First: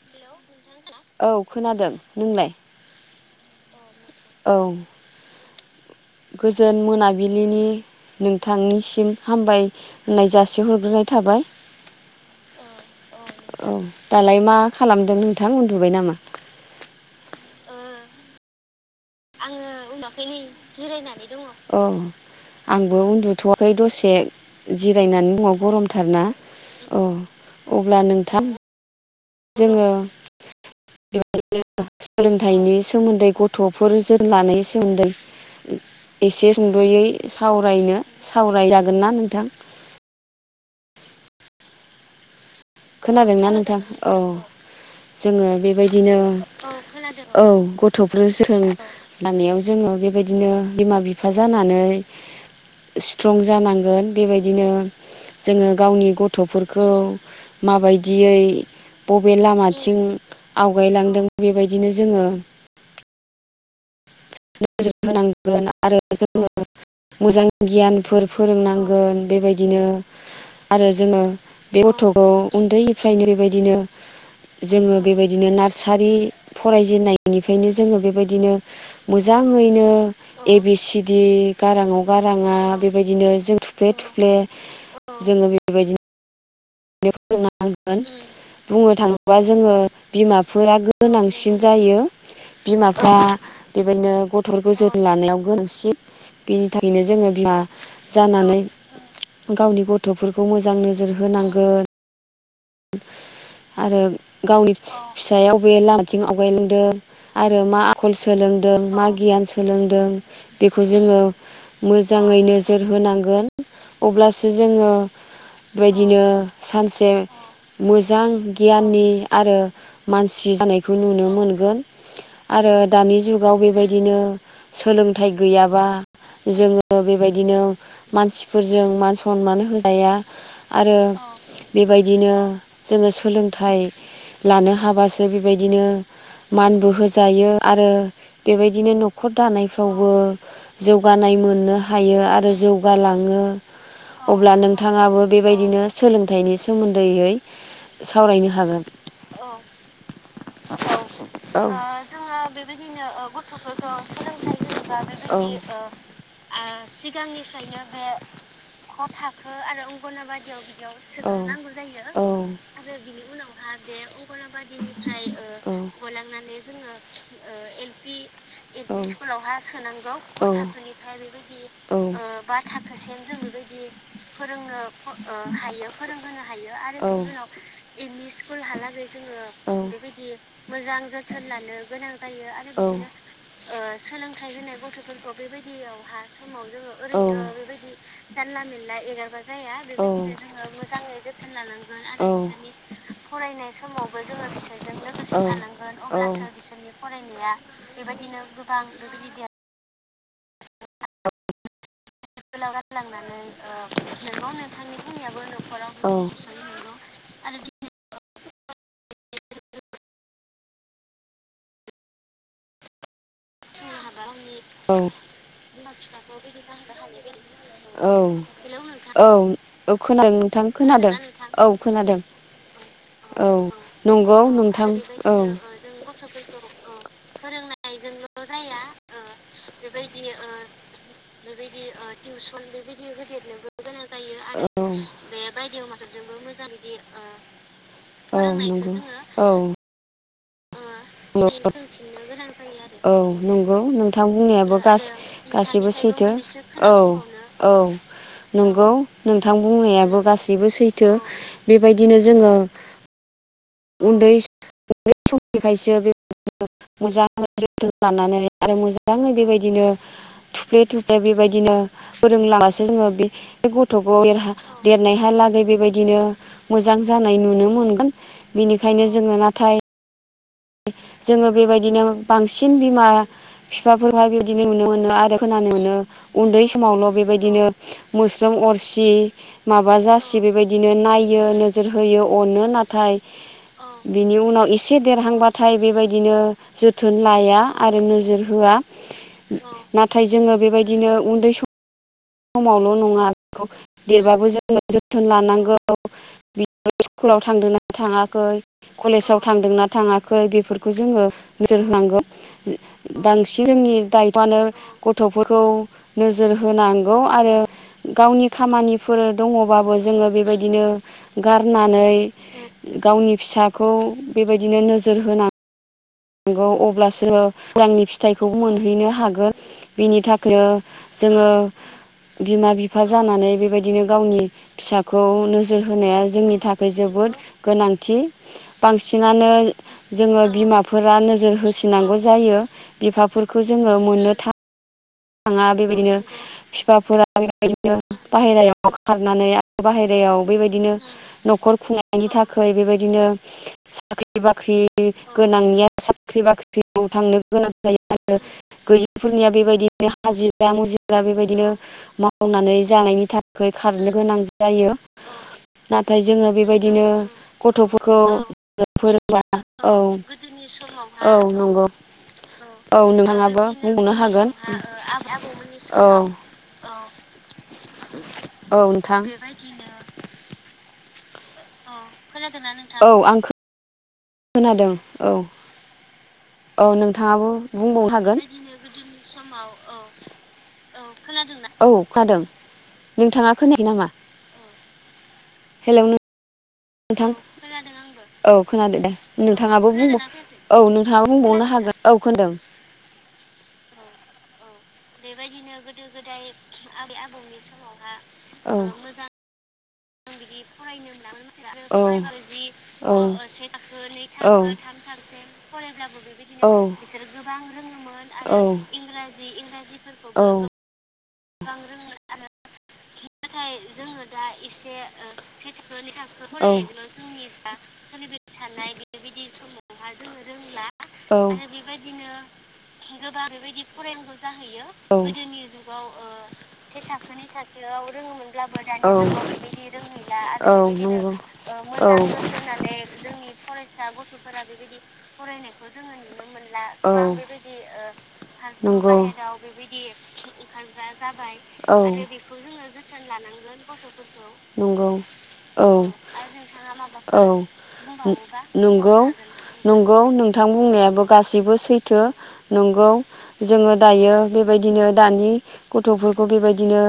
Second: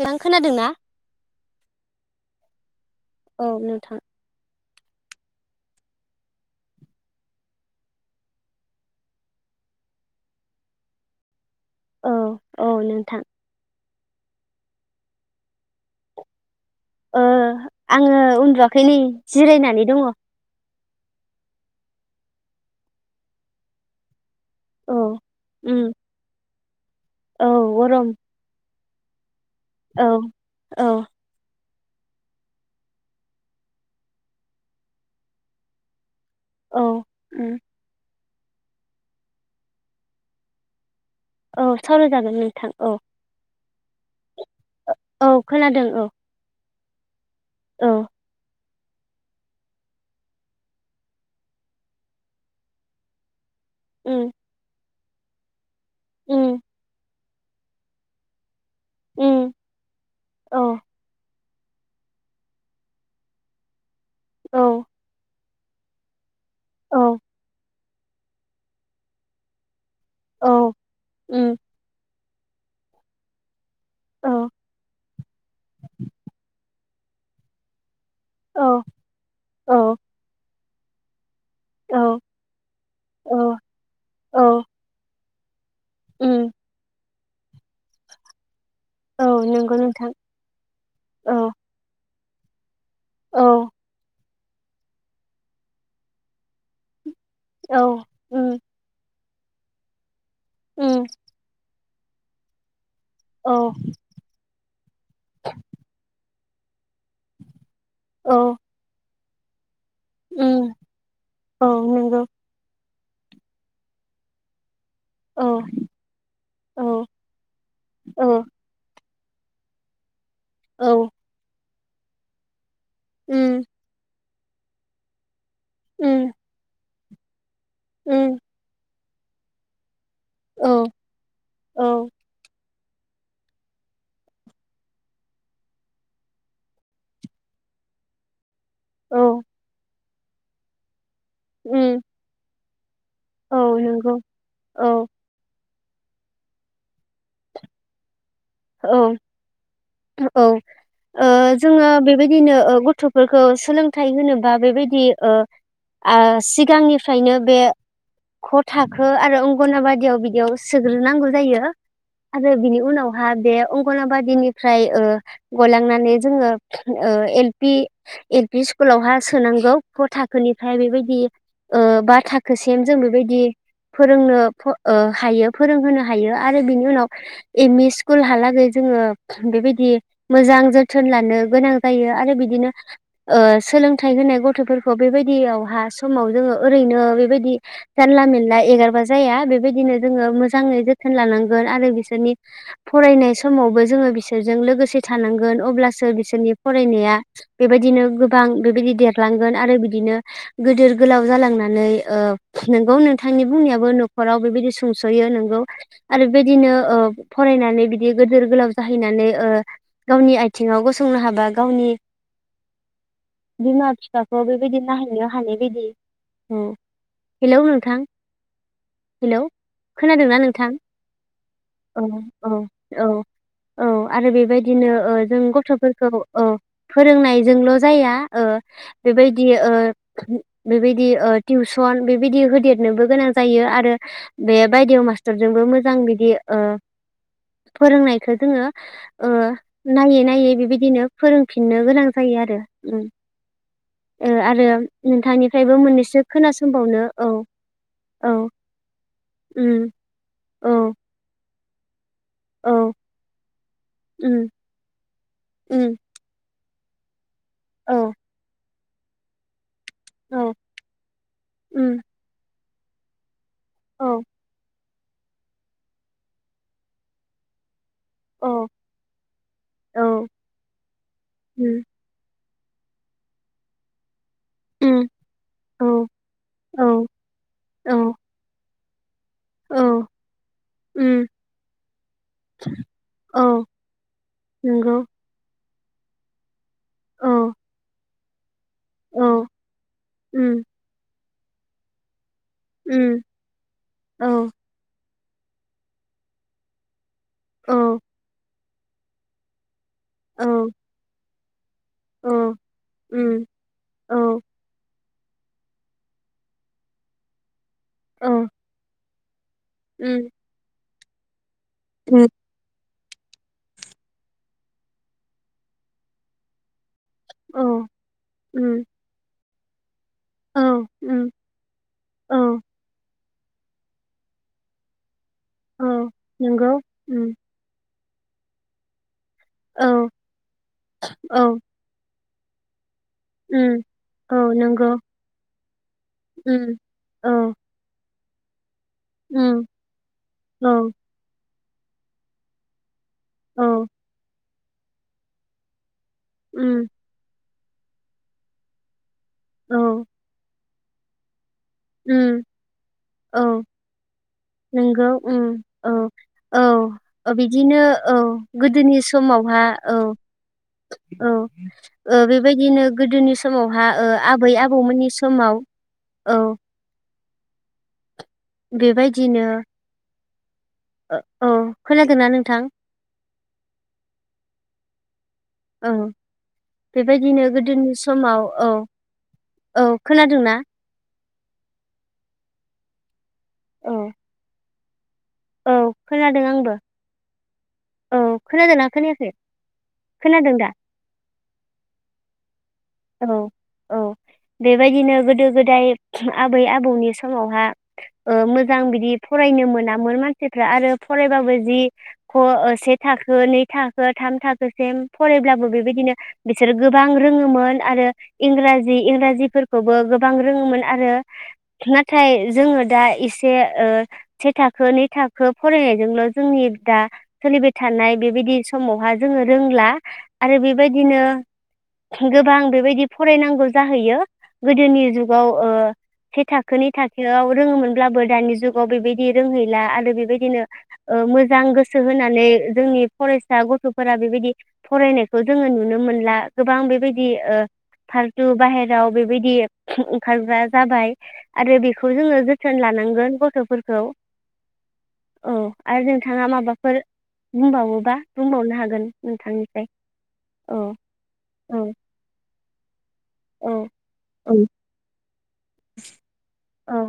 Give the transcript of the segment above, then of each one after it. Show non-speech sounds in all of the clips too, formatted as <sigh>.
नोंथां खोनादों ना? औ खोनादों। नोंलाय? औ नोंथां। औ गोजोन मोनाबिलिनि नोंथांनिसिम हामबाय होननाय जासिहरग्रोनाय थाबाय। औ औ नोंथां औ दालाय मा खालामदों नोंथां उन्दुबाय नामा? ओ आङो उन्दुवाखैलै जिरायनानै दङ। औ आंबो उन्दुथ'वाखै दसे औ जिरायनानै दङ' उम गरमथारना अ औ अब्ला गरम नोंथां जोङो <unintelligible> औ औ <unintelligible> सोलोंथायनी सोमोन्दै गथ'फोर <unintelligible> एसे औ सुंद'यै उम सावरायनो सावरायजागोन ना नोंथां? औ सावराय जागोन नोंथां। औ खोनादोंना नोंथां? औ औ जोङो खोनादों औ बेबायदिनो औ गथ'फोर जोथोन लानायाव जोङो बेबायदिनो बिमा बिफा जानानै स्ट्रं जानांगोन उम बेबायदिनो जोङो गावनि उम गथ'फोरखौ माबायदियै बबे उम लामाथिं औ आवगायलांदों बेबायदिनो जोङो औ आरो जोङो औ मोजां गियानफोर फोरोंनांगोन बेबायदिनो औ आरो जोङो उम बे गथ'खौ उन्दैनिफ्रायनो बेबायदिनो औ जोङो बेबायदिनो नार्सारि फरायजेननायनिफ्रायनो जोङो बे बायदिनो औ मोजाङैनो औ ए बि सि डि गारां अ औ गारां आ बेबायदिनो औ जों थुफ्ले थुफ्ले औ जोङो बेबाय उम। दिनो फोरोंनांगोन। बुंनो औ थाङोबा जोङो नंगौ नोंथां बिमाफोरा औ गोनांसिन जायो। बिमा फ्रा औ बेबायदिनो गथ'फोरखौ जोथोन लानायाव गोनांसिन। बेनि थाखायनो जोङो बिमा औ जानानै उम गावनि गथ'फोरखौ मोजां उम नोजोर होनांगोन। औ आरो गावनि फिसायाव बबे लामाथिं आव गायलांदों आरो मा आखल औ सोलोंदों मा गियान सोलों दों उम बेखौ जोङो औ नंगौ मोजाङै नोजोर होनांगोन। अब्लासो जोङो औ बेबादिनो औ सानसे मोजां औ गियाननि आरो मानसि जानायखौ औ नुनो मोनगोन। आरो दानि जुगाव उम बेबायदिनो सोलोंथाइ गैयाबा उम जोङो बेबायदिनो उम मानसिफोरजों मान सनमान होजाया। औ आरो औ बेबायदिनो जोङो सोलोंथाइ लानो हाबासो बेबायदिनो मानबो होजायो। आरो बेबायदिनो न'खर औ दानायफ्रावबो जौगानाय मोननो उम हायो आरो जौ गालाङो औ नंगौ अब्ला औ नोंथाङाबो बेबायदिनो सोलोंथाइनि सोमोन्दैयै सावरायनो हागोन औ औ। ओ जोङो बेबायदिनो ओ गथ'फोरखौ सोलोंथाइ होनोबा बेबायदि ओ ओ सिगांनिफ्रायनो बे ख थाखो आरो अंगनाबादियाव बिदियाव सोग्रोना नागौ जायो आरो बिनि उनाव हा बे अंगनाबादिनिफ्राय ओ ओ गलांनानै जोङो ओ एल पि एल पि स्कुलावहा सोनांगौ क' थाखोनिफ्राय बेबायदि ओ बा थाखोसिम जों बेबायदि फोरोंनो फ ओ हायो फोरोंहोनो हाय यो आरो बिनि उनाव एम इ स्कुलहालागै जोङो बेबायदि मोजां जो थोन लानो गोनां जायो आरो बिदिनो ओ सोलोंथाइ होनाय गथ'फोरखौ बेबायदियावहा समाव जोङो ओरैनो बेबायदि जानला मेनला एगारबा जाया। बेबायदिनो जोङो मोजाङै जोथोन लानांगोन आरो बिसोरनि फरायनाय समावबो जोङो बिसोरजों लोगोसे थानां गोन अब्लासो बिसोरनि फरायनाया बेबायदिनो गोबां बेबायदि देरलांगोन आरो बिदिनो गिदिर गोलाव जालांनानै ओ नोंगौ नोंथांनि बुंनायाबो न'खराव बेबायदि सुंस'यो नोंगौ आरो बेबायदिनो ओ फरायनानै बिदि गोदोर गोलाव जाहैनानै ओ गावनि आय थिङाव गसंनो हाबा गावनि बिमा बिफा खौ बेबायदि नोंगौ नायहैनो हानाय बादि औ। हेलौ नोंथां? बायदि औ हेलौ औ खोनादों खोनादोंना नोंथां? अ। खोनादों औ औ औ आरो नंगौ बेबायदिनो ओ जों गथ'फोरखौ औ फोरोंनायजोंल' जाया। ओ बेबायदि ओ बेबायदि ओ टिउस सन बेबायदि होदेरनोबो गोनां जायो आरो बे औ बायदेव मास्टारजोंबो मोजां बिदि ओ फोरोंनायखौ औ जोङो नंगौ ओ औ नायै नायै बिद दिनो नंगौ फोरोंफिननो गोनां जायो आरो औ नंगौ नोंथां आरो बुंनायाबो नोंथांनिफ्रायबो गासैबो मोननैसो सैथो खोनासंबावनो औ औ औ नंगौ नोंथां उम बुंनायाबो गासैबो औ सैथो बेबायदिनो जोङो औ उन्दै उम उन्दै उम समनिफ्रायसो बे मोजाङै जोथोन औ लानानै आरो मोजाङै बेबायदिनो औ थुफ्ले थुफ्ले बेबायदिनो उम फोरोंलाङासो जोङो बे बे औ गथ'खौहा देरनायहालागै बेबायदिनो मोजां जानाय नुनो मोनगोन औ बिनिखायनो जोङो नाथाय औ जोङो उम बेबायदिनो बांसिन बिमा बिफाफोर खौहाय बेदिनो नुनो उम मोनो आरो खोनानो मोनो औ उन्दै औ समावल' बेबायदिनो औ मोस्रोम अरसि औ माबा जासि बेबायदिनो उम नायो नोजोर होयो अनो नाथाय औ बिनि उनाव एसे नंगौ देरहांबाथाय बेबायदिनो जोथोन औ लाया आरो नोज होआ औ नाथाय जोङो उम बेबायदिनो उन्दै सम समावल' उम नङा औ देरबाबो जोङो जोथोन लानांगौ बि स्कुलाव थांदोंना औ थाङाखै कलेजाव थांदोंना थाङाखै औ बेफोरखौ जोङो नोजोर होनांगौ औ उम बांसिन जोंनि औ दाइफआनो गथ'फोरखौ नोजोर होनांगौ आरो औ गावनि खामानिफोर दङबाबो उम जोङो बेबायदिनो उम गारनानै गावनि फिसाखौ बेबायदिनो नोजोर होनां नांगौ अब्लासो औ मोजांनि फिथाइखौ उम मोनहैनो हागोन बिनि थाखाय ओ औ उम जोङो औ बिमा बिफा जानानै बेबायदिनो गावनि फिसाखौ नोजोर औ होनाया जोंनि नंगौ थाखाय उम जोबोद गोनां थि बांसिनानो औ जोङो बिमाफोरा औ नोजोर होसिनांगौ जायो बिफाफोरखौ उम जोङो मोननो औ था नंगौ ङा बेबायदिनो उम बिफाफोरा औ बेबायदिनो बाहेरायाव खारनानै उम आरो बाहेरायाव बेबायदिनो न'खर खुंनायनि थाखाय बेबायदि बिदिनो औ साख्रि बाख्रि गोनांनिया साख्रि उम बाख्रियाव थांनो गोनां जायो आरो गैयिफोरनिया औ बेबायदि हाजिरा मुजिरा बेबायदिनो उम मावनानै जानायनि औ थाखाय खारनो गोनां जा जायो नंगौ उम औ नाथाय जोङो औ बेबायदिनो बिदिनो औ गथ'फोरखौ गोदोनि फोरों समावहा औ औ नंगौ ओ बेबायदिनो औ नोंथाङाबो बुंबावनो हागोन। मोननि समाव औ। औ नोंथां। <unintelligible> ओ औ खोनादों ना नोंथां? औ आं खोनादों औ। औ औ बेबायदिनो नोंथाङाबो गोदोनि बुंबावनो हागोन। समाव औ औ खोनादोंना? औ खोनादों नोंथाङा खोनायाखै औ नामा? औ हेलौ खोनादों आं नोंथां, खोनादों आंबो। औ खोनादोंना खोनादों दे खोनायाखै नोंथाङाबो खोनादों दा औ नोंथाङाबो बुंबावनो हागोन औ खोनादों। औ औ। बेबायदिनो गोदो गोदाय आबै आबौनि समावहा ओ औ मोजां बिदि फरायनो मोनामोन मानसिफ्रा आरो फरायबाबो बेदि क ओ से थाखो नै थाखो थाम थाखोसिम फरायब्लाबो बेबायदिनो बि गोबां रोङोमोन आरो इंराजि इंराजिफोरखौबो गोबां रोङोमोन आरो। दिनो नाथाय जोङो दा एसे ओ से थाखो नै थाखो फरायनायजोंल' जोंनि दा सोलिबाय थानाय बेबायदि समावहा जोङो रोंला आरो बे बेबायदिनो आरो गोबां दि फरायनांगौ जाहैयो गोदोनि जुगाव ओ से थाखो नै थाखोआव रोङोमोन अब्लाबो दानि जुगाव बेबादि रोंहैला आरो बेबादिनो ओ मोजां गोसो बेबायदिनो होनानै जों नि फरायसा गथ'फोरा बेबायदि फरायनायखौ जोङो नुनो मोनला गोबां बेबायदि ओ <unintelligible> फालथु बाहेराव बेबायदि ओंखारग्रा जाबाय आरो बेखौ जोङो जोथोन लानां लानांगोन <unintelligible> नंगौ। औ आरो नोंथाङा माबाफोर औ बुंबावोबा बुंबावनो हागोन नंगौ, नोंथांनिफ्राय नंगौ नोंथां औ बुंनायाबो गासैबो औ सैथो। नंगौ। औ जोङो दायो औ बेबायदिनो दानि गथ'फोरखौ बेबायदिनो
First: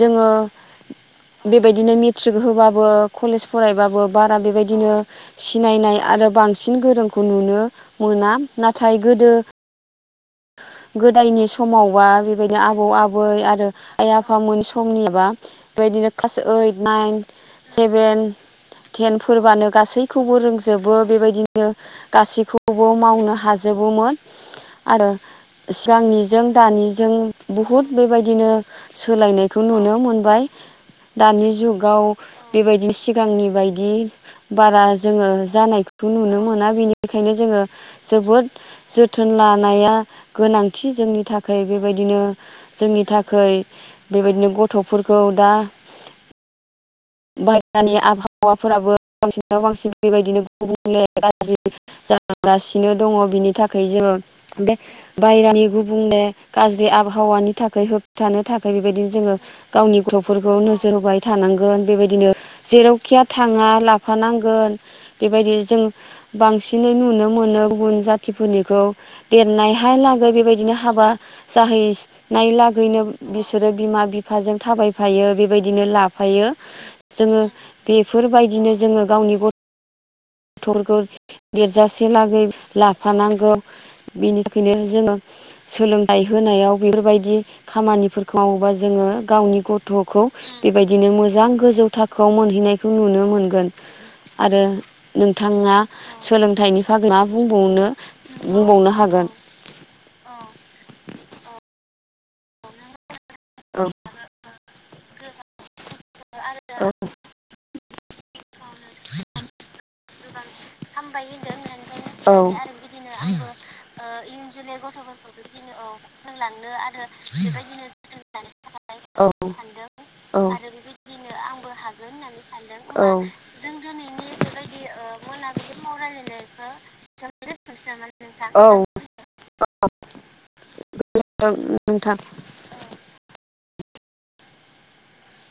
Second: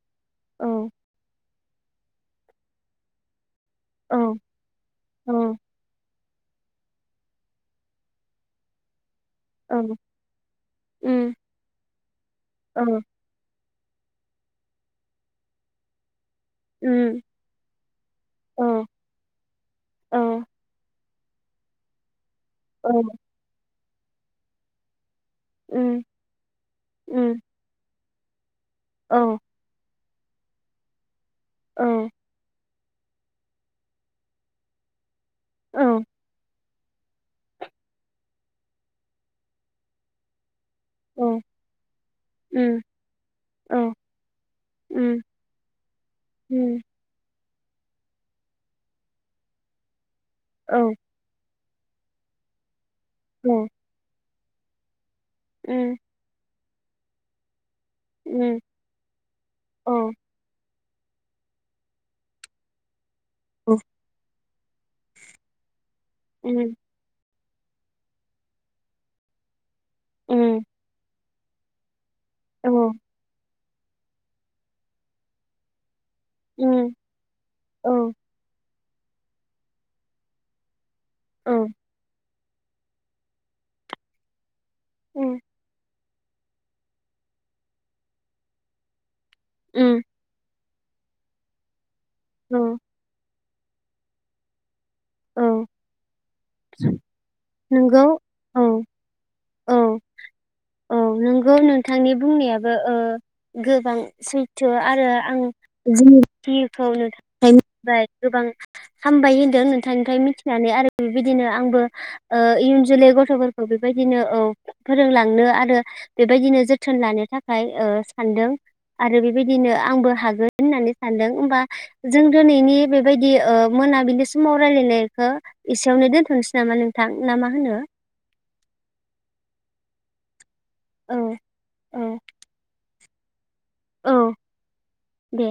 जोङो औ <inaudible> बेबायदिनो मेट्रिक होबाबो कलेज फरायबाबो औ बारा बेबायदिनो नंगौ सिनायनाय आरो बांसिन गोरोंखौ नुनो मोना नाथाय गोदो गोदायनि समावबा बेबायदिनो आबौ आबै आरो आइ आफामोन समनियाबा बेबायदिनो क्लास ओइट, नाइन, सेभेन, औ टेनफोरबानो गासैखौबो रोंजोबो। बेबायदिनो गासैखौबो मावनो हाजोबोमोन, आरो सिगांनिजों दानिजों बुहुद बेबायदिनो सोलायनायखौ नुनो मोन बाय दानि जुगाव बेबायदि सिगांनि बायदि बारा जोङो जानायखौ नुनो मोना। बिनिखायनो जोङो जोबोद जोथोन लानाया गोनां थि जोंनि थाखाय बेबायदिनो जोंनि थाखै बेबायदिनो गथ'फोरखौ दा बाहेरानि आबहावाफोराबो बांसिनाव बांसिन बेबायदिनो गुबुंले गाज्रि जागासिनो दङ' बिनि थाखाय जोङो बे बायेरानि गुबुंले गाज्रि आबहावानि थाखाय होबथानो थाखाय बेबायदिनो जोङो गावनि गथ'फोरखौ नोजोर होबाय थानांगोन बेबायदिनो जेरावखिया थाङा लाफानां गोन बेबादि जोङो बांसिनै नुनो मोनो गुबुन जाथिनिखौ देरनायहाय लागै बेबायदिनो हाबा जाहै नाय लागैनो बिसोरो बिमा बिफाजों थाबायफायो बेबायदिनो लाफायो। जोङो बेफोरबायदिनो जोङो गावनि गथ' थरखौ देरजासे लागै लाफानांगौ बेनि थाख बिनो जोङो सोलोंथाइ होनायाव बेफोरबायदि खामानिफोरखौ मावोबा जोङो गावनि गथ'खौ बेबायदिनो मोजां गोजौ थाखोआव मोनहैनायखौ नुनो मोन गोन आरो नोंथाङा सोलोंथाइनि बागै मा बुं बुंनो बुंबावनो हागोन। औ औ नंगौ नोंथांनि बुंनायाबो ओह गोबां सैथो आरो आं <unintelligible> गोबां हामबाय होनदों नोंथांनिफ्राय मिथिनानै आरो बेबायदिनो आंबो औ इयुन जोलै गथ'फोरखौ बेबायदिनो औ फोरोंलांनो आरो बेबायदिनो जोथोन लानो थाखाय सानदों आरो औ बेबायदिनो आंबो हागोन होननानै सानदों होमबा जों दिनैनि औ बेबायदि मोनाबिलि समाव रायलायनायखौ एसेयावनो दोन्थ'नोसै नामा नोंथां। थां ना मा होनो? औ औ औ गोजोनथों औ नोंथां। औ दे।